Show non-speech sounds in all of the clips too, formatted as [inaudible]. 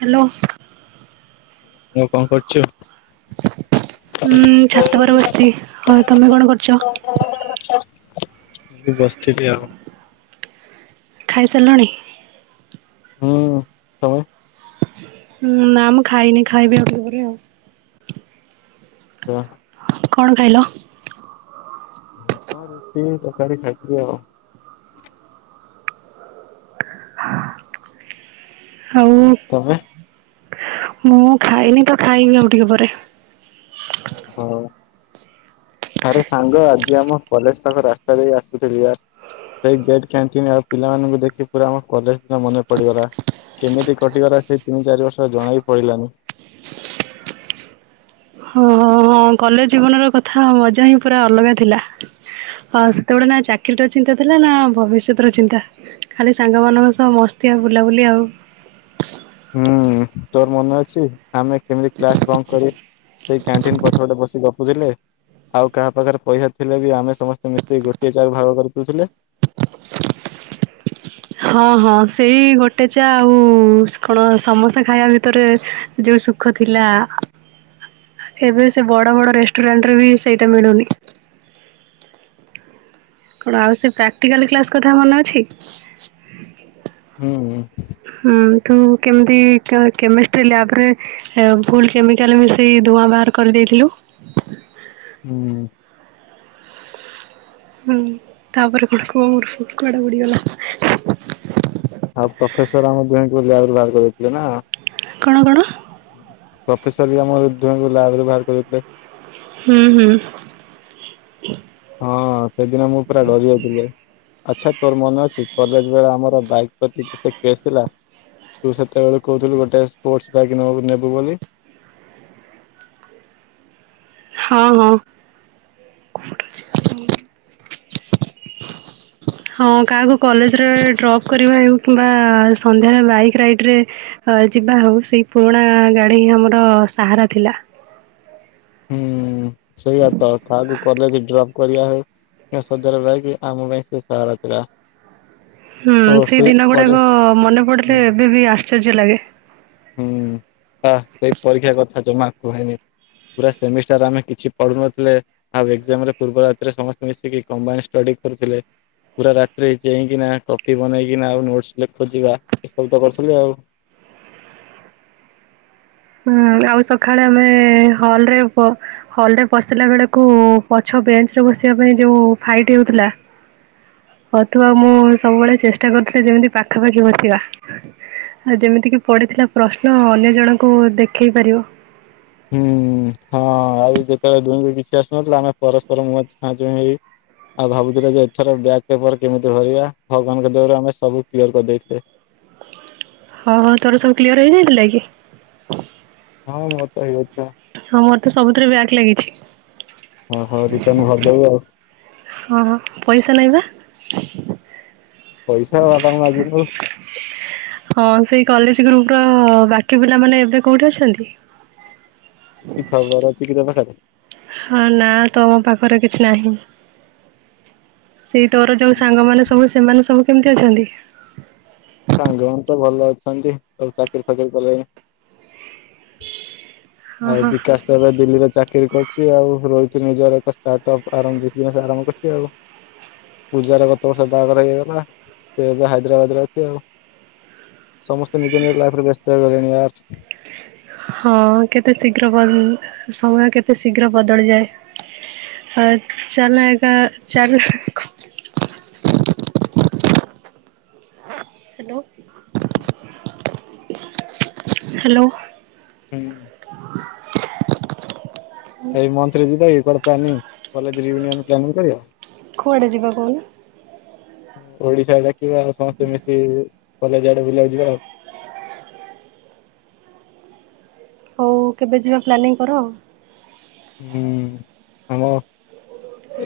Hello. Hello କଣ କରୁଚୁ? ହୁଁ ଛାତ ଉପରେ ବସିଚି ହଁ। ତମେ କଣ କରୁଚ? ଏ ବସିଥିଲି ଆଉ। ଖାଇ ସାରିଲଣି? ହଁ। ତମେ? ଉଁ ନାଁ ମୁଁ ଖାଇନି ଖାଇବି ଆଉ ଟିକେ ପରେ ଆଉ। [unintelligible] କଣ ଖାଇଲ? ହଁ ରୁଟି ତରକାରୀ ଖାଇଛି ଆଉ। ହଁ। ତମେ ମୁଁ ଖାଇନି ତ ଖାଇବି ଆଉ ଟିକେ ପରେ। ହଉ ଆରେ ସାଙ୍ଗ ଆଜି ଆମ କଲେଜ ପାଖ ରାସ୍ତା ଦେଇ ଆସୁଥିଲି ୟାର। ସେଇ ଗେଟ୍ କ୍ୟାଣ୍ଟିନ୍ ଆଉ ପିଲାମାନଙ୍କୁ ଦେଖି ପୁରା ଆମ କଲେଜ ଦିନ ମନେ ପଡିଗଲା। କେମିତି କଟିଗଲା ସେ ତିନି ଚାରି ବର୍ଷ ଜଣା ହି ପଇଲାନି। [inaudible] ହ ହ ହଁ କଲେଜ ଜୀବନ ର କଥା ମଜା ହିଁ ପୁରା ଅଲଗା ଥିଲା। ହଁ ସେତେବେଳେ ନା ଚାକିରିୀର ଚିନ୍ତା ଥିଲା ନା ଭବିଷ୍ୟତ ର ଚିନ୍ତା। ଖାଲି ସାଙ୍ଗମାନାନଙ୍କ ସହ ମସ୍ତି ଆଉ ବୁଲାବୁଲି ଆଉ। ଉମ। ତୋର ମନେ ଅଛି ଆମେ କେମତି କ୍ଲାସ ବନ୍ଦ କରି ସେଇ କ୍ୟାଣ୍ଟିନ ପଛପଟେ ବସି ଗ ବୁଝିଲେ। ଆଉ କାହା ପାଖରେ ପଇସା ଥିଲେ ବି ଆମେ ସମସ୍ତେ ମିଶେଇ ଗୋଟିଏ ଚା ର ଭାଗ କରିଦଉଥିଲେ। [inaudible] ହଁ ହଁ ସେଇ ଗୋଟେ ଚା ଆଉ କଣ ସମସା ଖାଇବା ଭିତରେ ଯୋ ସୁଖ ଥିଲା ଏବେ ସେ ବଡ ବଡ ରେଷ୍ଟୁରାଣ୍ଟ ରେ ବି ସେଇଟା ମିଳୁନି। [inaudible] କଣ ଆଉ ସେ ପ୍ରାକ୍ଟିକାଲ କ୍ଲାସ କଥା ମନେ ଅଛି? ହୁଁ ହମ ତୁ କେମିତି କେମିଷ୍ଟ୍ରୀ ଲ୍ୟାବରେ ଭୁଲ କେମିକାଲ ମିଶେଇ ଧୂଆଁ ବାହାର କରିଦେଇଥିଲୁ। ହୁଁ। ହୁଁ ତାପରେ କଣ କୁହ ମୋର କୁଆଡେ ଉଡ଼ିଗଲା। ଆଉ ପ୍ରଫେସର ଆମ [unintelligible] କଣ କଣ? ପ୍ରଫେସର ବି ଆମ ଦୁହିଁଙ୍କୁ ଲ୍ୟାବରୁ ବାହାର କରିଦେଇଥିଲେ। ହୁଁ ହୁଁ। ହଁ ସେଦିନ ମୁଁ ପୁରା ଡରି ଯାଇଥିଲି। ଆଛା ତୋର ମନେ ଅଛି କଲେଜ ବେଳେ ଆମର ବାଇକ ପ୍ରତି କେତେ କ୍ରେଜ୍ ଥିଲା। ତୁ ସେତେବେଳେ କହୁଥିଲୁ ଗୋଟେ ସ୍ପୋର୍ଟସ ବାଇକ୍ ନ ନେବୁ ବୋଲି। [inaudible] ହଁ ହଁ। [inaudible] ହଁ କାହାକୁ କଲେଜରେ ଡ୍ରପ କରିବା ହେଉ କିମ୍ବା ସନ୍ଧ୍ୟାରେ ବାଇକ୍ ରାଇଡ ରେ ଅ ଯିବା ହଉ ସେଇ ପୁରୁଣା ଗାଡି ହି ଆମର ସାହାରା ଥିଲା। ହୁଁ ସେଇଆ ତ ତାହାକୁ କଲେଜ ଡ୍ରପ୍ କରିବା ହେ ସଧରେ ବାଇକି ଆମ ପାଇଁ ସେ ସହାରା ଥିଲା। ହୁଁ ଓ ସେଇ ଦିନ ପରେ ଗୁଡାକ ମନେ ହୁଁ। ପଡିଲେ ଏବେ ବି ଆଶ୍ଚର୍ଯ୍ୟ ଲାଗେ। ହ ସେଇ ପରୀକ୍ଷା କଥା ଜମା କୁହେନି। ପୁରା ସେମିଷ୍ଟାର ଆମେ କିଛି ପଢୁନଥିଲେ ଆଉ ଏକ୍ସାମ ରେ ପୂର୍ବ ରାତିରେ ସମସ୍ତେ ମିଶିକି କମ୍ବାଇନ ଷ୍ଟଡି କରୁଥିଲେ। ପୁରା ରାତିରେ ଚେଇଁକିନା କପି ବନେଇକିନା ଆଉ ନୋଟସ ଲେ ଖୋଜିବା ଏସବୁ ତ କରୁଥିଲି ଆଉ। [inaudible] ହୁଁ ଆଉ ସକାଳେ ଆମେ ହଲରେ ହଲ ରେ ପଶିଲା ବେଳକୁ ପଛ ବେଞ୍ଚ ରେ ବସିବା ପାଇଁ ଯୋଉ ଫାଇଟ ହେଉଥିଲା। ହ ତୁ ଆଉ ମୁଁ ସବୁବେଳେ ଚେଷ୍ଟା କରୁଥିଲି ଯେମିତି ପାଖାପାଖି ବସିବା। ଆଉ ଯେମିତିକି ପଡିଥିଲା ପ୍ରଶ୍ନ ଅନ୍ୟ ଜଣଙ୍କୁ ଦେଖେଇ ପାରିବ। ହୁଁ ହଁ ଆଉ ଯେତେବେଳେ ଦୁହିଁ ଙ୍କୁ କିଛି ଆସୁନଥିଲା ନଥିଲା ଆମେ ପରସ୍ପର ମୁଁହ ଆଁ ଯ ଏଇ [unintelligible] ଆଉ ଭାବୁଥିଲେ ଯେ -ଏଥର ବ୍ୟକ ପେପର କେମିତି ଭରିବା? ଭଗବାନଙ୍କ ଦୟା ରୁ ଆମେ ସବୁ କ୍ଲିୟର କରିଦେଇଥିଲେ। ହଁ ହଁ ତୋର ସବୁ କ୍ଲିୟର ହେଇଯାଇଥିଲା କି? ହଁ ମୋର ତ ହେଇଯାଇଥିଲା। ହଁ ମୋର ତ ସବୁଥିରେ ବ୍ୟାକ୍ ହଁ ହଉ ଲାଗିଛି। ରିଟର୍ଣ ଭରିଦବୁ ଆଉ ହଁ ପଇସା ନାଇଁ ପା [inaudible] ପଇସା ବାବାଙ୍କୁ ମାଗିଦେବ ହଁ ସେଇ କଲେଜ ଗ୍ରୁପ ର ବାକି ପିଲାମାନେ ଏବେ କୋଉଠି ଅଛନ୍ତି? କିଛି ଖବର ଅଛି କି କା ପାଖରେ ହଁ ନା ତମ ପାଖରେ କିଛି ନାହିଁ। ସେଇ ତୋର ଯୋଉ ସାଙ୍ଗ ମାନ ସବୁ ସେମାନେ ସବୁ କେମିତି ଅଛନ୍ତି? ସାଙ୍ଗ ମାନ ତ ଭଲ ଅଛନ୍ତି, ସବୁ ଚାକିରି ଫାକିରି କଲେଣି। ହଁ ଆଉ ହଁ ବିକାଶ ତ ଏବେ ଦିଲ୍ଲୀରେ ଚାକିରି ବିକ୍ରି କରୁଛି ଆଉ ରହିଛି ନିଜର ଏକାର୍ଟପ ଆର ଆରମ୍ଭ କରିୁଛି ଆଉ [unintelligible] ପୂଜାରେ ଗତ ବର୍ଷ ବାହାଘର ହେଇଗଲା ସେ ଏବେ ହାଇଦ୍ରାବାଦ ରେ ଅଛି ଆଉ ସମସ୍ତେ ନିଜ ନିଜ ଲାଇଫ ରେ ବ୍ୟସ୍ତ ହେଇଗଲେଣି ୟାର [inaudible] ହଁ କେତେ ଶୀଘ୍ର ସମୟ କେତେ ଶୀଘ୍ର ବଦଳିଯାଏ। ଆ ଚାଲଏକା ଚାଲ [unintelligible] ହ୍ୟାଲୋ! ହୁଁ! [unintelligible] ଏଇ ମନ୍ତ୍ରୀ ଯିଦଇ କରତା ନିଁ [unintelligible] କଲେଜ ରିୟୁନିଅନ ପ୍ଲାନି କରିବା କୁଆଡେ ଯିବା କହୁନ ଓଡିଶାରେ ଥିବା ଆଉ ସମସ୍ତେ ମିଶିକ କଲେଜ ଆଡେ ବୁଲିବାକୁ ଯିବା ଆଉ [inaudible] ହଉ କେବେ ଯିବା ପ୍ଲାନିଂ କର। ହୁଁ ଆମ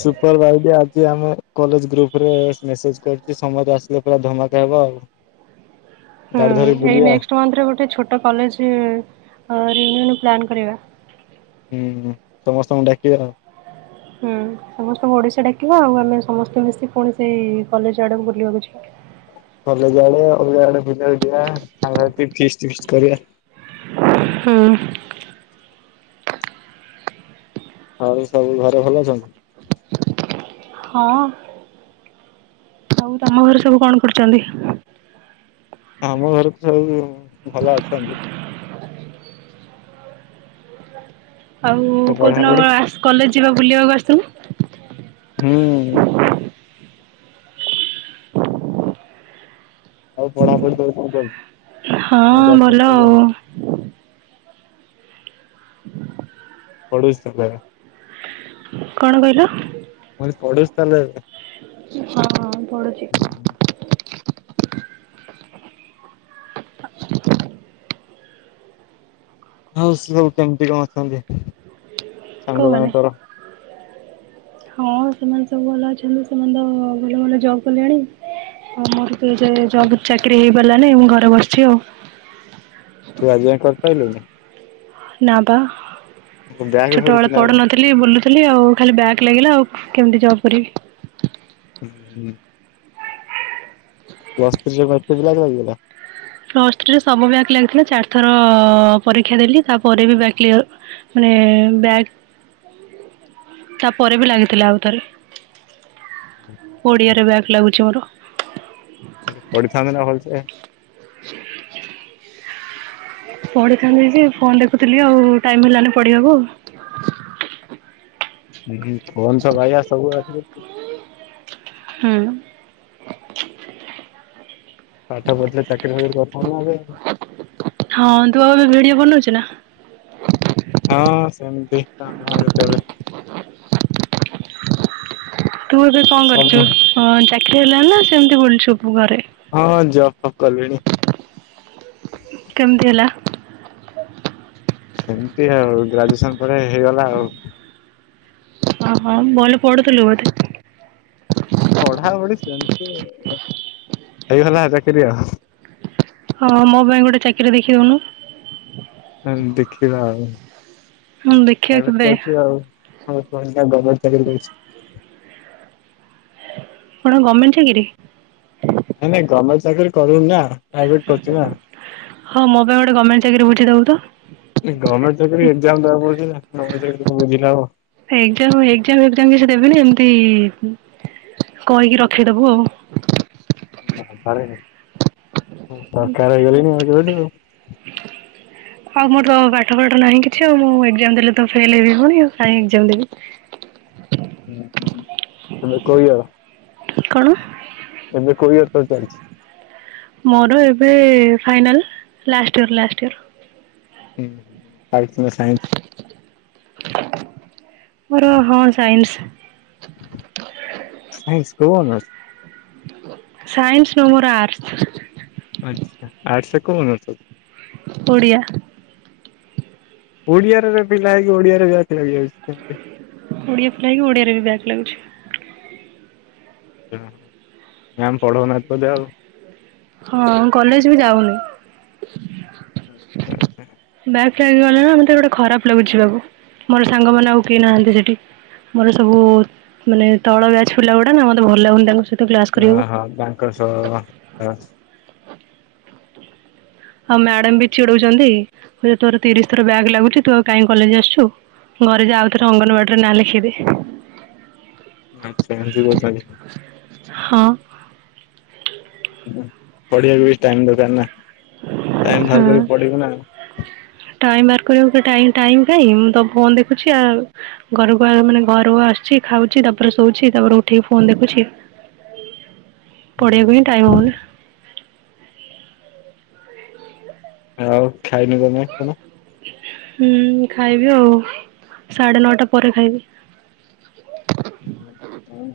ସୁପର ଭାଇ ଆଜି ଆମ କଲେଜ ଗ୍ରୁପ ମେସେଜ କରୁ ସମସ୍ତେ ଆସିଲେ ପୁରା ଧ ହବ ଆଉ! ହୁଁ ଗାଡି ଧରି ଏଇ ବୁଲିବା ନେକ୍ସଟେ ମନ୍ଥ ରେ ଗୋଟେ ଛୋଟ କଲେଜ ପ୍ଲାନ୍ କରିବା। ହୁଁ ସମସ୍ତଙ୍କୁ ଡାକିବା ଆଉ! ହୁଁ! ସମସ୍ତଙ୍କୁ ଓଡିଶା ଡାକିବା ଆଉ ଆମେ ସମସ୍ତେ ମିଶି ପୁଣି ସେଇ କଲେଜ ଆଡାକୁ ବୁଲିବାକୁ ଯିବା। କଲେଜ ଆଡେ ଅଲଗା ଆଡେ କେତେବେଳେ ଯିବା ସାଙ୍ଗ ହେଇକି ଫିଷ୍ଟ ଫିଷ୍ଟ୍ କରିବା। ହୁଁ ଆଉ ସବୁ ଘରେ ଭଲ ଅଛନ୍ତି। ହଁ! ଆଉ ତମ ଘରେ ସବୁ କଣ କରୁଛନ୍ତି? ଆମ ଘରକୁ ସବୁ ଭଲ ଅଛନ୍ତି। ତ ଆଉ କୋଉ ଦିନ ପଢାପଢି କଲେଜ ଯିବା ବୁଲିବାକୁ ଆସିଥିଲ ନା ହୁଁ! ଆଉ ପଢାପଢି କେମିତି କଣ ଚାଲିଛି? ନା ହଁ ଜବ୍ ଫବ୍ ଭଲ କଲୁଣି? ଆଉ! [unintelligible] ପଢୁଛି ତ କଣ କହିଲ? ପଢୁଛୁ ତାହେଲେ ହଁ ପଢୁଛି। ହଉ ସେ ସବୁ କେମିତି କଣ ଅଛନ୍ତି? କଉ ସାଙ୍ଗମାନେ ମାନେ? ତୋର? ହଁ ସେ- ସବୁ ଭଲ ଅଛନ୍ତି ସେମାନେ ତ ଭଲ ଭଲ ଜବ୍ କଲେଣି ଆଉ ମୋର- ଯେ ଜବ ଚାକିରି ହେଇପାରିଲାନି ମୁଁ ଘରେ ବସିଛି ଆଉ। ତୁ ଆଜି ଯାଏଁ କରି ପାଇଲୁନି। ନା ବା ବ୍ୟାକ୍ କରୁଛୁ ଛୋଟବେଳେ ନା କଣ? ପଢୁନଥିଲି ବୁଲୁଥିଲି ଆଉ ଖାଲି ବ୍ୟାକ ଲାଗିଲା ଆଉ। କେମିତି ଜବ୍ କରିବି? [inaudible] ପ୍ଲସ ଥ୍ରି ରେ ବ୍ୟାକ ଫ୍ୟାକ [unintelligible] ପ୍ଲସ୍ ଥ୍ରୀରେ ସବୁ ବ୍ୟାକ୍ ଲାଗିଥିଲା ଚାରି ଥର ପରୀକ୍ଷା ଦେଲି ତାପରେ ବି ବ୍ୟାକ୍ କ୍ଲିୟର ମାନେ ବ୍ୟାକ୍ ତାପରେ ବି ଲାଗିଥିଲା ଆଉ ଥରେ। ଓଡିଆରେ ବ୍ୟାକ୍ ଲାଗୁଚି ମୋର। ପଢ଼ିଥାନ୍ତ ନା ଭଲ ସେ। ପଢିଥାନ୍ତି ଯେ ଫୋନ୍ ଦେଖୁଥିଲି ଆଉ ଟାଇମ୍ ହେଲାନି ପଢିବାକୁ। ଉଁ ହୁଁ ଫୋନ ତ ବାଇଆ ସବୁ [unintelligible] ହୁଁ। ପାଠ ପଢିଥିଲେ ଚାକିରି ଫାକିରି କରିଥାନ୍ତୁ ନା ଏବେ। ହଁ ତୁ ଆଉ ଏବେ ଭିଡିଓ ବନଉଚୁ ନା? ହଁ ସେମିତି ଙ୍କା ଭା ଯେତେବେଳେ। ତୁ ଏବେ କଣ କରୁଚୁ ସବୁ ଉଁ ଚାକିରି ହେଲାଣି ନା ସେମିତି ବୁଲୁଚୁ? ମୁଁ ଘରେ ହଁ ଜବ୍ ଫବ୍ କଲିଣି। କେମିତି ହେଲା? ସେମିତି ଆଉ ଗ୍ରାଜୁଏସନ୍ ପରେ ହେଇଗଲା ଆଉ। ଅ ହ ଭଲ ପଡୁଥିଲୁ ବୋଧେ? ପଢା ପଢି ସେମିତି ହେଇଗଲା ଚାକିରି ଆଉ। ହଁ ମୋ ପାଇଁ ଗୋଟେ ଚାକିରି ଦେଖିଦଉନୁ। ହୁଁ ଦେଖିବା ଆଉ। ହଁ ଆମେ ଦେଖିବା ପ୍ରାଇଭେଟ୍ କେବେ କରଛୁ ଆଉ ଆମେ ଥୋଡ଼ି ନା ଗୋମେଣ୍ଟ ଚାକିରି କରୁଚୁ। କଣ ଗର୍ମେଣ୍ଟ ଚାକିିରି? କରୁନୁ ନା ପ୍ରାଇଭେଟ୍ କରୁଚି ନା। ହଁ ମୋ ପାଇଁ ଗୋଟେ ଗମେଣ୍ଟ ଚାକିରି ବୁଝି ଦଉନୁ ତୁ। ଗର୍ମେଣ୍ଟ ଚାକିରି ଏକ୍ଜାମ ଦେବାକୁ ପଡୁଛି ନା ଗର୍ମେଣ୍ଟ ଚାକିରି କଣ ବୁଝିଲେ ହେବ। ଏକ୍ଜାମ୍ ଏକ୍ଜାମ୍ ଫେକ୍ଜାମ୍ କିଛି ଦେବନି ଏମିତି କହିକି ରଖିଦବୁ ଆଉ। ହଁରେ ମୁଁ ସରକାର ହେଇଗଲେଣିି ଏବେ କେବେ ଠୁଁ ଆଉ ମୋର ତ ପାଠ ପାଠ ନାହିଁ କିଛି ଆଉ ମୁଁ ଏକଜାମ ଦେଲେ ତ ଫେଲ ହେବି ପୁଣି ଆଉ କାଇଁ ଏକଜାମ ଦେବି। ତମେ [unintelligible] କଣ? ଏବେ କୋଉ ଇୟର୍ ତୋ ଚାଲଛି? ମୋର ଏବେ ଫାଇନାଲ ଲାଷ୍ଟୟର ଲାଷ୍ଟୟର। ହ ଆଟ ନା ସାଇନ୍ସ? ମୋର ହଁ ସାଇନ୍ସ। ସାଇନ୍ସ କୋଉ ଅନର୍ସ? ସାଇନ୍ସ ନୁ ମୋର ଆର୍ସ। ଆଚ୍ଛା ଆର୍ଟ୍ସ ରେ କୋଉ ଓନୋର୍ସ? ଓଡ଼ିଆ। ଓଡ଼ିଆରରେ ପିଲା ହେଇକି ଓଡିଆରେ ବ୍ୟାକ୍ ଲଗିଲାଣି। [unintelligible] କାହିଁକି ଓଡ଼ିଆରେ ବି ବ୍ୟାକ୍ ଲାଗୁଛି। ମ୍ୟାମ୍ ପଢଉନାହାତି ବୋଧେ ଆଉ। ହଁ କଲେଜ ବି ଯାଉନି ଆଛା ଆଛା। କାଇ ଗଲେ ନା ମୋତେ ଗୋଟେ ଖରାପ ଲାଗୁଛି ଯିବାକୁ ମୋର ସାଙ୍ଗମାନେ ଆଉ କେହି ନାହାନ୍ତି ସେଠି ମୋର ସବୁ-ଉ-ଉ ମାନେ ତଳ ବ୍ୟାଚ୍ ପିଲା ଗୁଡା ନା ମତେ ଭଲ ଲାଗୁନି ତାଙ୍କ ସହିତ କ୍ଲାସ ହ କରିବାକୁ। ହଁ ବ୍ୟାଙ୍କର୍ସ ହ ଆଉ ମ୍ୟାଡାମ ବି ଚଛିଡଉଛନ୍ତି ତୋର ତିରିଶ ଥର ବ୍ୟାଗ୍ ଲାଗୁଛି ତୁ ଆଉ କାହିଁ କଲେଜ ଆସିଛୁ। ଘରେ ଯାଉଥରେ ଅଙ୍ଗନବାଡିରେ ନା ଲଖାଇଦେ। ଆଚ୍ଛା ଏମ୍ ତି କଥା କି? ହଁ। [inaudible] ପଢିବାକୁ ବି ଟାଇମ୍ ଦରକାର ନା ଟାଇମ୍ ବାହାର ହଁ। କର ପଡିବ ନା ଆଉ। ଟାଇମ୍ ବାହାର କରିବାକୁ ଟାଇମ୍ କାଇଁ ମୁଁ ତ ଫୋନ ଦେଖୁଛି ଆଉ ଘରକୁ ମାନେ ଘରୁ ଆସଛି ଖାଉଛି ତାପରେ ଶୋଉଛି ତାପରେ ଉଠିକି ଫୋନ ଦେଖୁଛି। ପଢ଼ିବାକୁ ହୁଁ ଟାଇମନ ଆଉ ଖାଇନି ତମେ କଣ ହୁଁ ଖାଇବି ଆଉ ସାଢେ ନଅଟା ପରେ ଖାଇବି।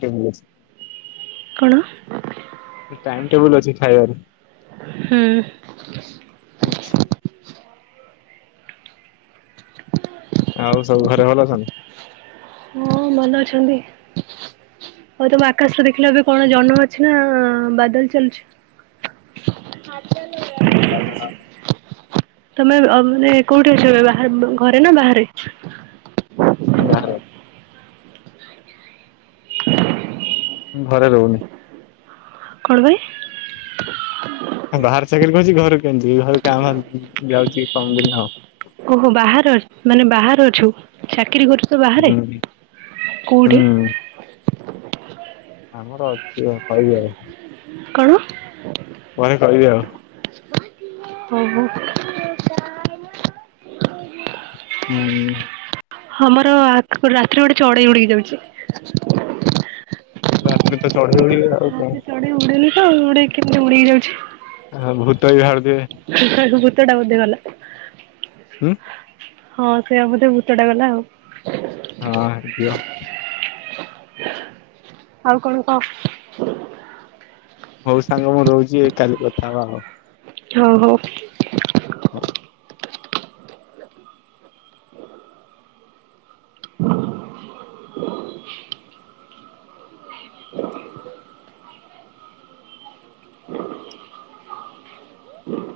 ଚଛି କଣ? ଟାଇମ ଟେବୁଲ ଅଛି ଖାଇବାର ହୁଁ। ଆଚ୍ଛା ଆଉ ସବୁ ଘରେ ଭଲ ଅଛନ୍ତି। [inaudible] ହଁ ଭଲ ଅଛନ୍ତି। [inaudible] ଆଉ ତମ ଆକାଶରେ ଦେଖିଲେ ଏବେ କଣ ଜନ୍ମ ଅଛି ନା ବାଦଲ ଚାଲୁଛି। ହଁ ଚାଲ। ସେ ମାନେନା ତମେ ମାନେ କୋଉଠି ଅଛ ଏ ବାହ ଘରେ ନା ବାହାରେ? [inaudible] ଘରେ ରହୁନି। କଣ ପାଇଁ? ବାହାର ଚାକିରି କହୁଛି ଘର କେମିତି ଘର କାମ ଯାଉଛି କମ୍ ଦିନ ଆଉ ଓହୋ ବାହହାର ମାନେ ବାହହାର ଅଛୁ ଛା ଚାକିରି କରୁଛ ବାହାରେ ହୁଁ କଉଠି? ହୁଁ ଆମର ଅଛି କ କଣ? ପରେ କହିବି ଆଉ। ଓହୋ ହୁଁ। ଆମର ରାତିରେ ଗୋଟେ ଚଢେଇ ଉଡେଇକି ଯାଉଛି। ରାତିରେ ତ ଚଢେଇ ହେଇଗଲା ଆଉ କଣ। ଉଡ଼ିନି ତ ଉଡ଼ିକି କେମିତି ଉଡିକି ଯାଉଛି। ଭୂତ ହିଆଡୁ ଭୂତଟା ବୋଧେ ଗଲା। ହୁଁ ହଁ ସେଇଆ ବୋଧେ ଭୂତଟା ଗଲା ଆଉ। ହଁ ହେ ଆଉ କଣ କହ। ହଉ ସାଙ୍ଗ ମୁଁ ରହୁଛି କାଲି କଥା ହବା ଆଉ। ହୋଉ ହୋଉ। ହୋଉ [inaudible] [inaudible] [inaudible] [inaudible]